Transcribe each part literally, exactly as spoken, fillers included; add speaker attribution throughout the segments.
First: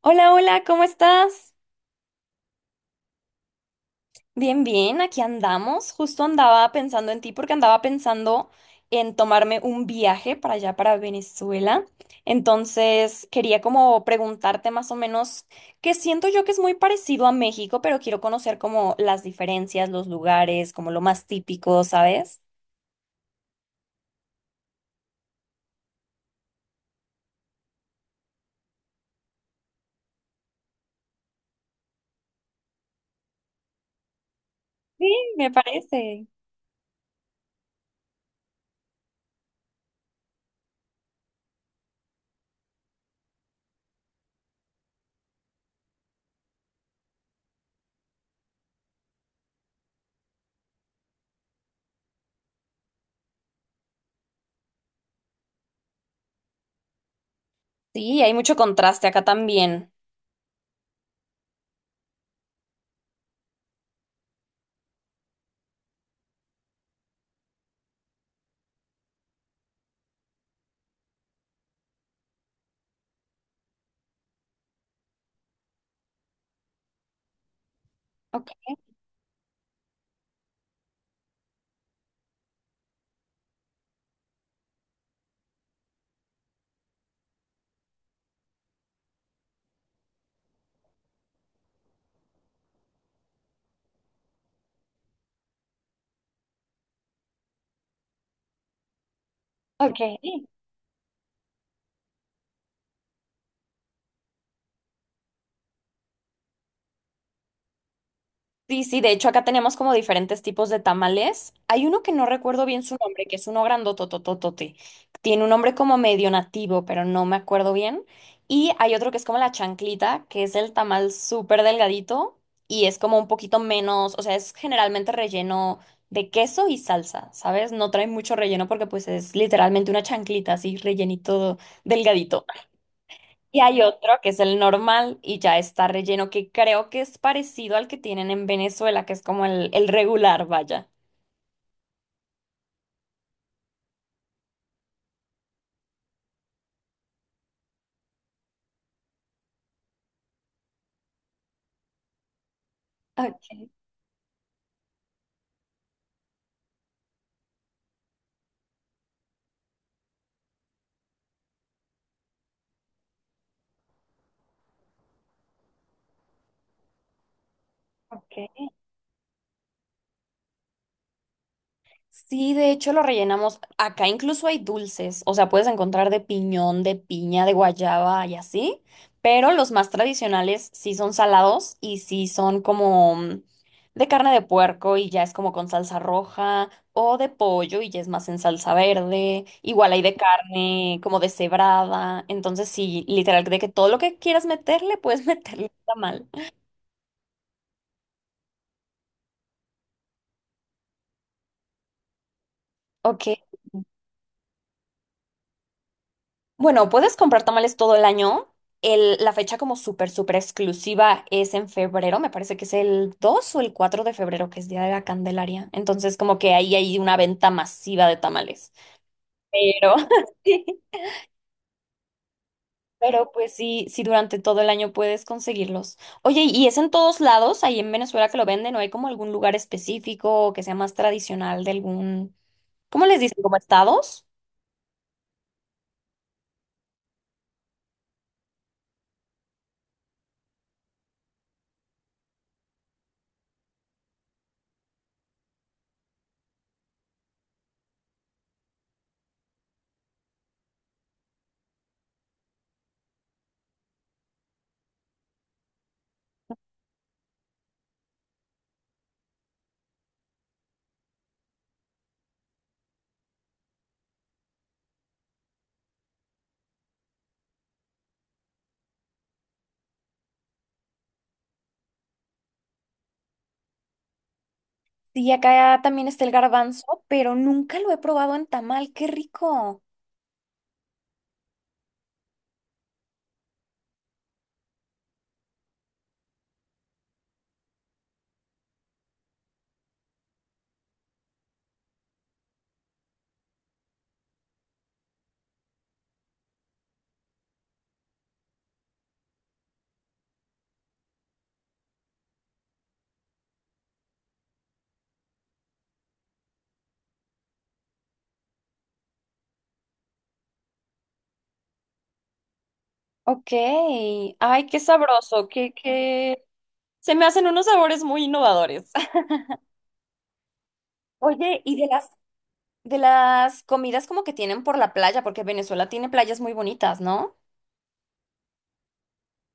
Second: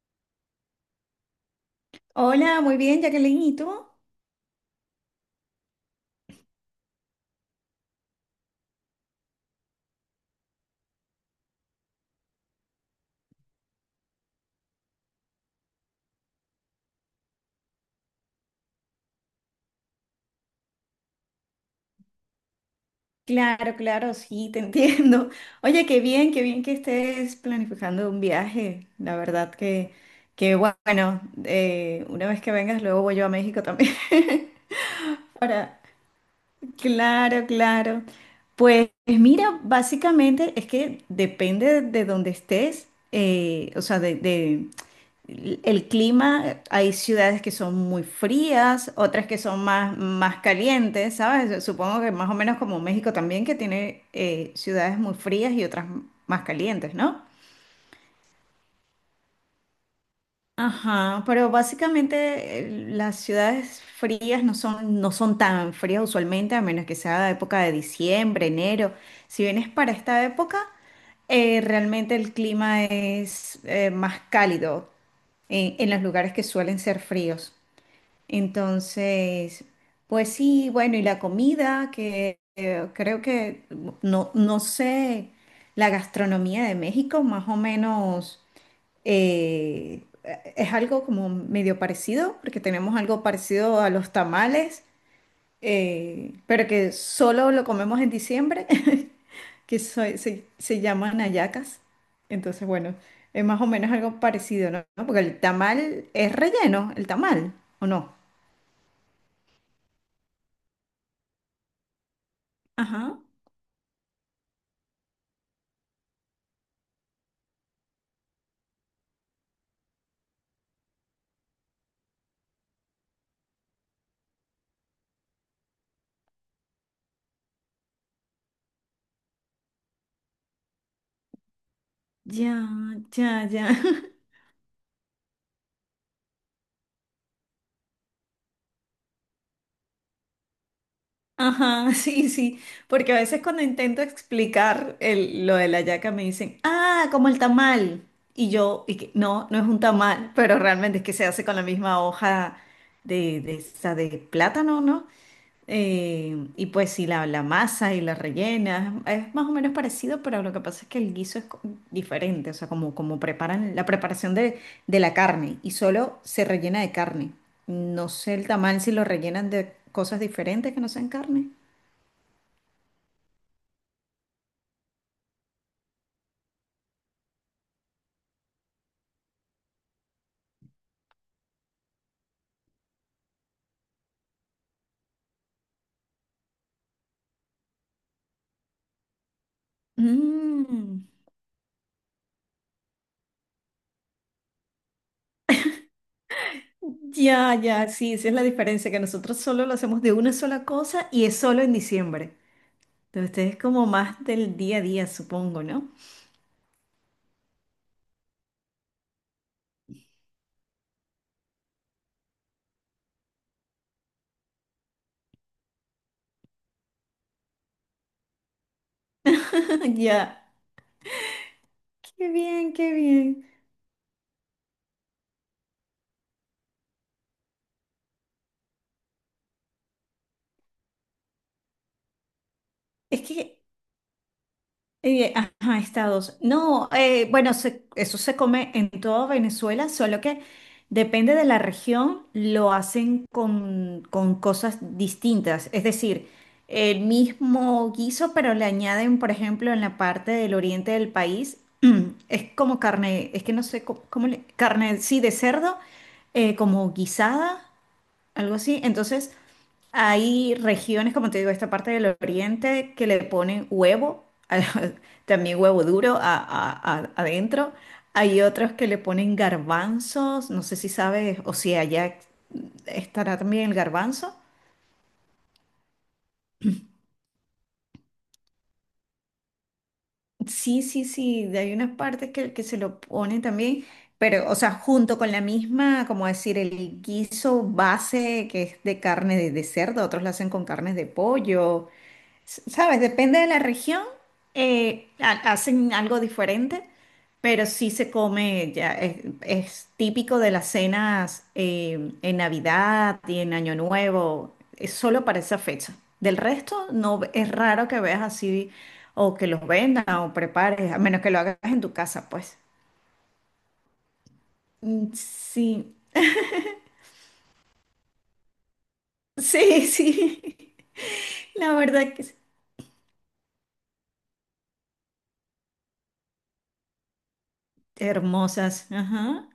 Speaker 1: Hola, hola, ¿cómo estás?
Speaker 2: Hola, muy bien, Jacqueline, ¿y tú?
Speaker 1: Bien, bien, aquí andamos. Justo andaba pensando en ti porque andaba pensando en tomarme un viaje para allá, para Venezuela. Entonces, quería como preguntarte más o menos, que siento yo que es muy parecido a México, pero quiero conocer como las diferencias, los lugares, como lo más típico, ¿sabes?
Speaker 2: Claro, claro, sí, te entiendo. Oye, qué bien, qué bien que estés planificando un viaje. La verdad que, que bueno, eh, una vez que vengas, luego voy yo a México también.
Speaker 1: Sí, me
Speaker 2: Ahora,
Speaker 1: parece.
Speaker 2: claro, claro. Pues mira, básicamente es que depende de donde estés, eh, o sea, de. El clima, hay ciudades que son muy frías, otras que son más, más calientes, ¿sabes? Supongo que más o menos como México también, que tiene eh, ciudades muy frías y otras más calientes, ¿no?
Speaker 1: Sí, hay mucho contraste acá también.
Speaker 2: Ajá, pero básicamente eh, las ciudades frías no son, no son tan frías usualmente, a menos que sea época de diciembre, enero. Si vienes para esta época, eh, realmente el clima es eh, más cálido en en los lugares que suelen ser fríos.
Speaker 1: Ok,
Speaker 2: Entonces, pues sí, bueno, y la comida, que eh, creo que no, no sé, la gastronomía de México más o menos eh, es algo como medio parecido, porque tenemos algo parecido a los tamales, eh, pero que solo lo comemos en diciembre, que
Speaker 1: ok.
Speaker 2: so- se, se llaman hallacas. Entonces, bueno, es más o menos algo parecido, ¿no? Porque el tamal es relleno, el tamal, ¿o no?
Speaker 1: Sí, sí, de hecho acá tenemos como diferentes tipos de tamales. Hay uno que no recuerdo bien su
Speaker 2: Ajá.
Speaker 1: nombre, que es uno grandotototote. Tiene un nombre como medio nativo, pero no me acuerdo bien. Y hay otro que es como la chanclita, que es el tamal súper delgadito y es como un poquito menos, o sea, es generalmente relleno de queso y salsa, ¿sabes? No trae mucho relleno porque pues es literalmente una chanclita así, rellenito delgadito.
Speaker 2: Ya, ya,
Speaker 1: Y
Speaker 2: ya.
Speaker 1: hay otro que es el normal y ya está relleno, que creo que es parecido al que tienen en Venezuela, que es como el, el regular, vaya.
Speaker 2: Ajá, sí, sí. Porque a veces cuando intento explicar el- lo de la yaca me dicen, ah, como el tamal. Y yo, y que, no, no es un tamal, pero realmente es que se hace con la misma hoja de, de
Speaker 1: Ok,
Speaker 2: esa de plátano, ¿no? Eh, y pues si la, la masa y la rellena es, es más o menos parecido, pero lo que pasa es que el guiso es co- diferente, o sea, como, como preparan la preparación de, de la carne y solo se rellena de carne. No sé el
Speaker 1: ok.
Speaker 2: tamal si lo rellenan de cosas diferentes que no sean carne.
Speaker 1: Sí, de hecho lo rellenamos. Acá incluso hay dulces, o sea, puedes encontrar de piñón, de piña, de guayaba y así, pero los más tradicionales sí son salados y sí son como mm, de carne de puerco y ya es como con salsa roja o de pollo y ya es más en salsa verde. Igual hay de carne
Speaker 2: Mm,
Speaker 1: como deshebrada, entonces sí, literal, de que todo lo que quieras meterle, puedes meterle está mal.
Speaker 2: ya, ya, sí, esa es la diferencia, que nosotros solo lo hacemos de una sola cosa y es solo en diciembre. Entonces
Speaker 1: Ok.
Speaker 2: ustedes como más del día a día, supongo, ¿no?
Speaker 1: Bueno, puedes comprar tamales todo el año. El- la fecha como súper, súper exclusiva es en febrero. Me parece que es el dos o el cuatro de febrero, que es Día de la Candelaria. Entonces, como que ahí hay una venta masiva de tamales. Pero,
Speaker 2: Ya,
Speaker 1: sí,
Speaker 2: qué bien, qué
Speaker 1: pero
Speaker 2: bien.
Speaker 1: pues sí, sí, durante todo el año puedes conseguirlos. Oye, ¿y es en todos lados, ahí en Venezuela que lo venden? ¿O hay como algún lugar específico que sea más tradicional de algún... ¿Cómo les
Speaker 2: Es
Speaker 1: dicen? ¿Como
Speaker 2: que
Speaker 1: estados?
Speaker 2: Eh, ajá, estados. No, eh, bueno, se- eso se come en toda Venezuela, solo que depende de la región, lo hacen con, con cosas distintas. Es decir, el mismo guiso, pero le añaden, por ejemplo, en la parte del oriente del país, es como carne, es que no sé cómo, cómo le- carne, sí, de cerdo, eh, como guisada, algo así. Entonces, hay regiones, como te digo, esta parte del oriente que le ponen huevo, también huevo duro a- a- a- adentro. Hay otros que le ponen garbanzos, no sé si sabes o si allá estará también el garbanzo.
Speaker 1: Sí, acá también está el garbanzo, pero nunca lo he probado en tamal. ¡Qué rico!
Speaker 2: Sí, sí, sí, hay unas partes que, que se lo ponen también, pero, o sea, junto con la misma, como decir, el guiso base que es de carne de, de cerdo, otros lo hacen con carnes de pollo. S- Sabes, depende de la región, eh, ha- hacen algo diferente, pero sí se come, ya es, es típico de las cenas eh, en Navidad y en Año Nuevo, es solo para esa fecha. Del resto, no ve- es raro que veas así o que los vendan o prepares, a menos que lo hagas en tu casa, pues.
Speaker 1: Ok, ay, qué
Speaker 2: Mm,
Speaker 1: sabroso, qué,
Speaker 2: sí,
Speaker 1: qué... Se me hacen unos sabores muy innovadores.
Speaker 2: sí, sí.
Speaker 1: Oye,
Speaker 2: La
Speaker 1: y de las,
Speaker 2: verdad que sí.
Speaker 1: de las comidas como que tienen por la playa, porque Venezuela tiene playas muy bonitas, ¿no?
Speaker 2: Hermosas, ajá.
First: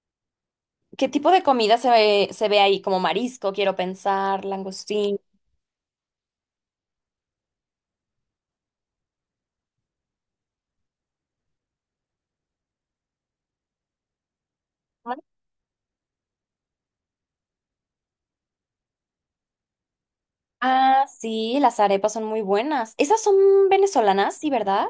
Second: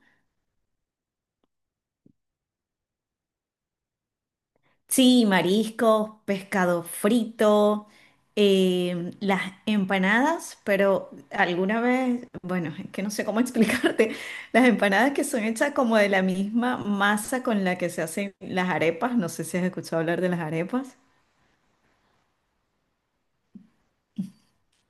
Speaker 1: ¿Qué tipo de comida se ve, se ve ahí? Como marisco, quiero pensar, langostín.
Speaker 2: Sí, mariscos, pescado frito, em, las empanadas, pero alguna vez, bueno, es que no sé cómo explicarte, las empanadas que son hechas como de la misma masa con la que se hacen las arepas, no sé si has escuchado hablar de las arepas.
Speaker 1: Ah, sí, las arepas son muy buenas. Esas son venezolanas, sí, ¿verdad?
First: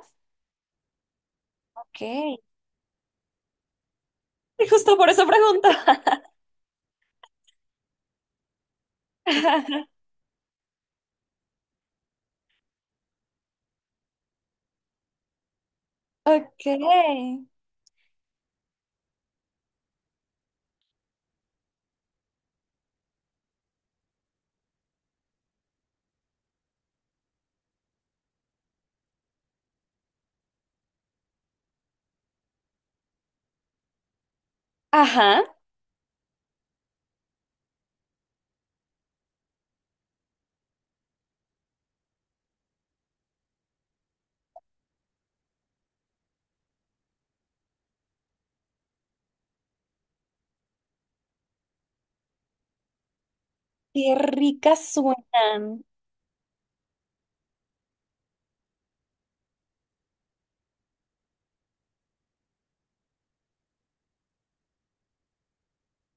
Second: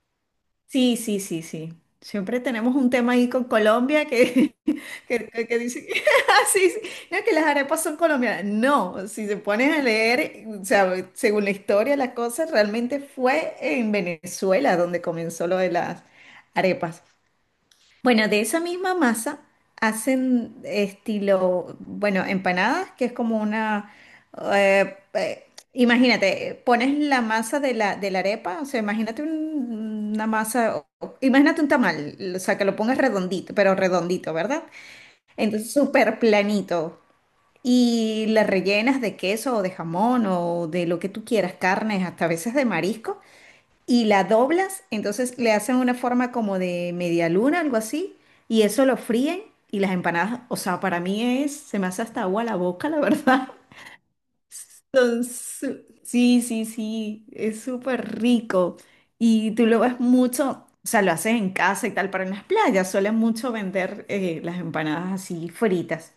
Speaker 2: Sí, sí, sí, sí.
Speaker 1: Ok. Y
Speaker 2: Siempre tenemos un tema ahí con Colombia que,
Speaker 1: justo por esa
Speaker 2: que, que- que dicen,
Speaker 1: pregunta.
Speaker 2: "Ah, sí, sí, no, que las arepas son colombianas. No, si se ponen a leer, o sea, según la historia, la cosa realmente fue en Venezuela donde comenzó lo de las
Speaker 1: Ok.
Speaker 2: arepas. Bueno, de esa misma masa hacen estilo, bueno, empanadas, que es como una, eh, eh, imagínate, pones la masa de la, de la arepa, o sea, imagínate un- una masa, o- imagínate un tamal, o sea, que lo pongas redondito, pero redondito, ¿verdad?
Speaker 1: Ajá.
Speaker 2: Entonces, súper planito. Y la rellenas de queso o de jamón o de lo que tú quieras, carnes, hasta a veces de marisco y la doblas, entonces le hacen una forma como de media luna, algo así, y eso lo fríen y las empanadas, o sea, para mí es, se me hace hasta agua la boca, la verdad.
Speaker 1: Qué ricas
Speaker 2: Son
Speaker 1: suenan.
Speaker 2: su- sí, sí, sí, es súper rico. Y tú lo ves mucho, o sea, lo haces en casa y tal, pero en las playas suelen mucho vender eh, las empanadas así fritas.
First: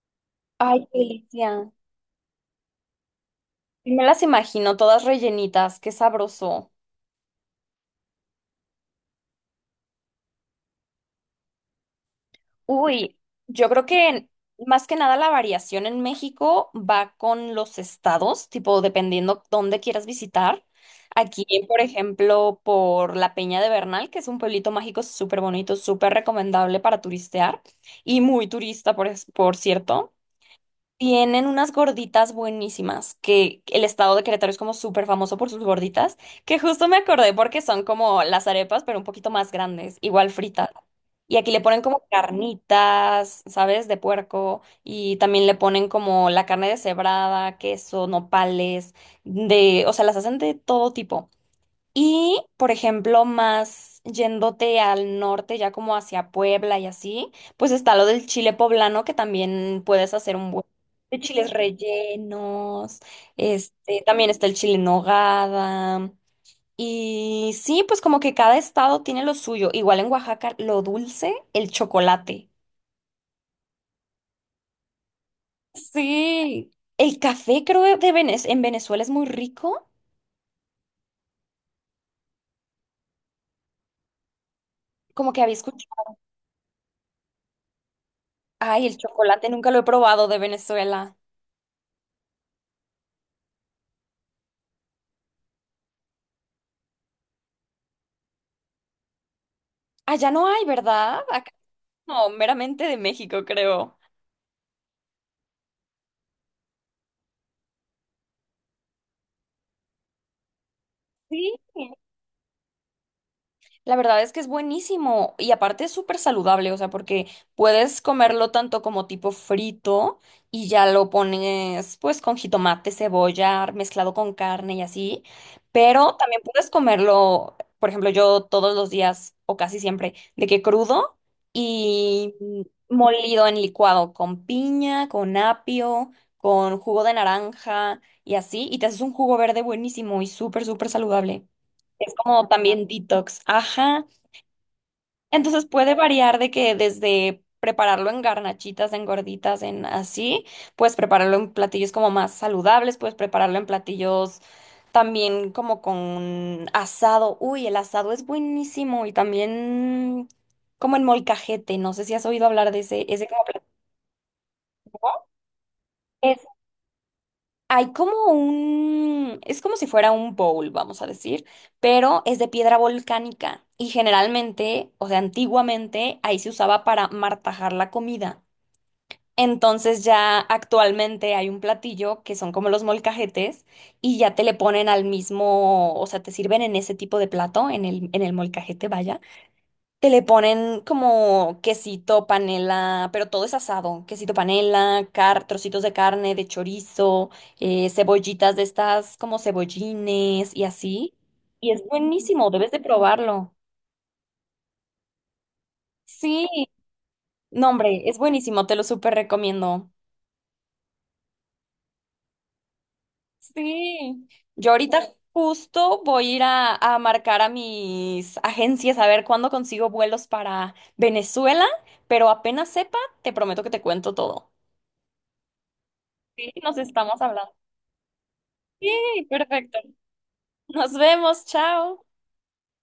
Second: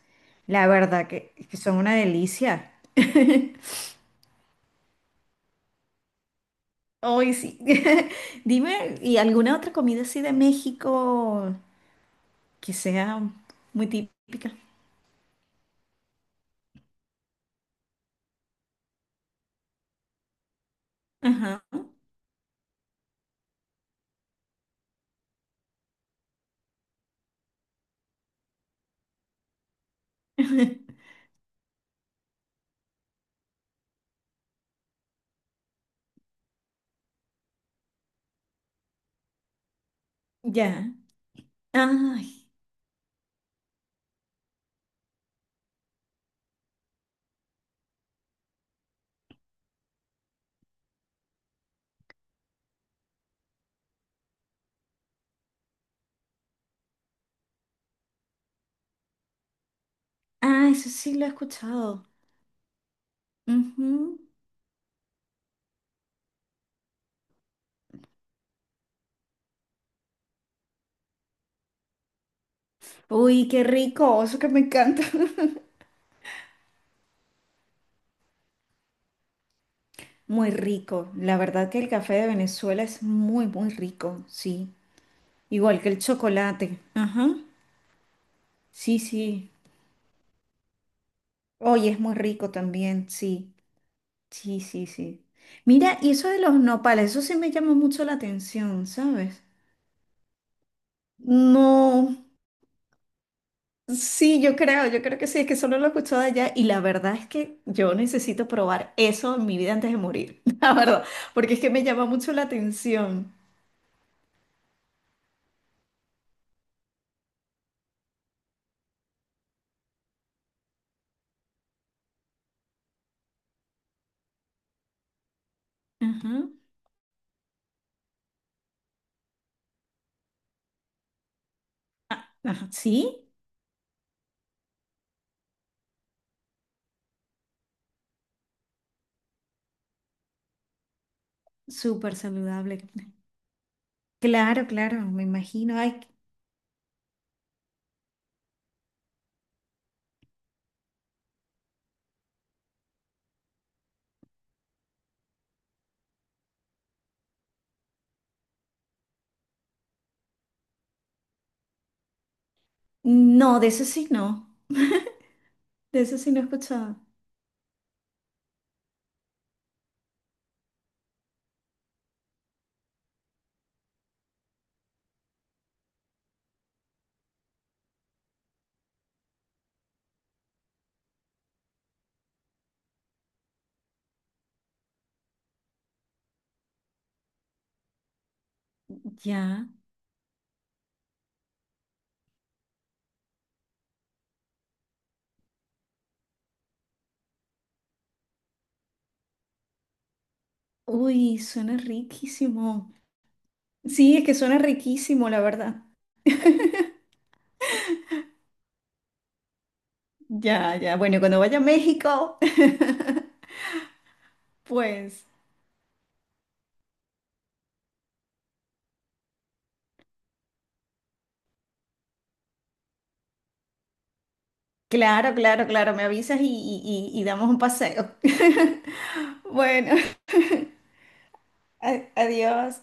Speaker 2: La
Speaker 1: Ay, qué
Speaker 2: verdad que, que
Speaker 1: delicia.
Speaker 2: son una delicia.
Speaker 1: Y me las imagino todas rellenitas, qué sabroso.
Speaker 2: Hoy sí. Dime, ¿y alguna otra comida así de México que
Speaker 1: Uy,
Speaker 2: sea
Speaker 1: yo creo
Speaker 2: muy
Speaker 1: que
Speaker 2: típica?
Speaker 1: más que nada la variación en México va con los estados, tipo dependiendo dónde quieras visitar. Aquí,
Speaker 2: Ajá.
Speaker 1: por ejemplo, por la Peña de Bernal, que es un pueblito mágico súper bonito, súper recomendable para turistear y muy turista, por, es- por cierto. Tienen unas gorditas buenísimas, que el estado de Querétaro es como súper famoso por sus gorditas, que justo me acordé porque son como las arepas, pero un poquito más grandes, igual fritas.
Speaker 2: Ya.
Speaker 1: Y aquí le ponen como
Speaker 2: Ay,
Speaker 1: carnitas, ¿sabes? De puerco, y también le ponen como la carne deshebrada, queso, nopales, de, o sea, las hacen de todo tipo. Y, por ejemplo, más yéndote al norte, ya como hacia Puebla y así, pues está lo del chile poblano, que también puedes hacer un buen
Speaker 2: ah, eso sí
Speaker 1: de
Speaker 2: lo he
Speaker 1: chiles
Speaker 2: escuchado.
Speaker 1: rellenos, este,
Speaker 2: Ujú.
Speaker 1: también está el chile en nogada. Y sí, pues como que cada estado tiene lo suyo. Igual en Oaxaca, lo dulce, el chocolate.
Speaker 2: Uy, qué rico, eso que me encanta.
Speaker 1: Sí. El café, creo, de Venez- en Venezuela es muy rico.
Speaker 2: Muy rico. La verdad que el café de Venezuela es muy, muy rico, sí.
Speaker 1: Como que había
Speaker 2: Igual que el
Speaker 1: escuchado.
Speaker 2: chocolate. Ajá.
Speaker 1: Ay, el
Speaker 2: Sí,
Speaker 1: chocolate
Speaker 2: sí.
Speaker 1: nunca lo he probado de Venezuela.
Speaker 2: Oye, es muy rico también, sí. Sí, sí, sí. Mira, y eso de los nopales, eso sí me llama mucho la atención, ¿sabes?
Speaker 1: Allá no hay, ¿verdad? Acá
Speaker 2: No.
Speaker 1: no, meramente de México, creo.
Speaker 2: Sí, yo creo, yo creo que sí, es que solo lo he escuchado allá y la verdad es que yo necesito probar eso en mi vida antes de morir, la verdad, porque
Speaker 1: Sí.
Speaker 2: es que me llama mucho la atención.
Speaker 1: La verdad es que es buenísimo y aparte es súper saludable, o sea, porque puedes comerlo tanto como tipo frito y ya lo pones pues con jitomate, cebolla, mezclado con carne y así, pero también
Speaker 2: Ajá.
Speaker 1: puedes comerlo, por ejemplo, yo todos los días o casi siempre, de que crudo
Speaker 2: Ah,
Speaker 1: y
Speaker 2: ajá. Sí,
Speaker 1: molido en licuado con piña, con apio, con jugo de naranja y así, y te haces un jugo verde buenísimo y súper, súper saludable. Es
Speaker 2: súper
Speaker 1: como
Speaker 2: saludable.
Speaker 1: también detox. Ajá.
Speaker 2: Claro, claro, me
Speaker 1: Entonces
Speaker 2: imagino.
Speaker 1: puede
Speaker 2: Ay,
Speaker 1: variar de que desde prepararlo en garnachitas, en gorditas, en así, puedes prepararlo en platillos como más saludables, puedes prepararlo en platillos también como con asado. Uy, el asado es buenísimo y también como en molcajete, no sé si has oído hablar de ese, ese como
Speaker 2: no, de eso sí no,
Speaker 1: platillo.
Speaker 2: de eso sí no he escuchado.
Speaker 1: Hay como un, es como si fuera un bowl, vamos a decir, pero es de piedra volcánica y generalmente, o sea, antiguamente ahí se usaba para martajar la comida. Entonces ya actualmente hay un platillo que son como los molcajetes y ya te le ponen al mismo, o sea, te sirven en ese tipo de plato, en el, en el molcajete, vaya.
Speaker 2: Ya.
Speaker 1: Que le ponen como quesito, panela, pero todo es asado. Quesito, panela, car trocitos de carne, de chorizo, eh, cebollitas de estas como cebollines y así.
Speaker 2: Uy,
Speaker 1: Y
Speaker 2: suena
Speaker 1: es buenísimo, debes de
Speaker 2: riquísimo.
Speaker 1: probarlo.
Speaker 2: Sí, es que suena riquísimo, la verdad.
Speaker 1: Sí, no, hombre, es buenísimo, te lo súper recomiendo.
Speaker 2: Ya, ya. Bueno, cuando vaya a México,
Speaker 1: Sí. Yo ahorita
Speaker 2: pues.
Speaker 1: justo voy a ir a, a marcar a mis agencias a ver cuándo consigo vuelos para Venezuela, pero apenas sepa, te prometo que te cuento todo.
Speaker 2: Claro, claro, claro, me avisas y,
Speaker 1: Sí, nos
Speaker 2: y-
Speaker 1: estamos
Speaker 2: y- y damos
Speaker 1: hablando.
Speaker 2: un paseo.
Speaker 1: Sí, perfecto.
Speaker 2: Bueno,
Speaker 1: Nos vemos, chao.
Speaker 2: a- adiós.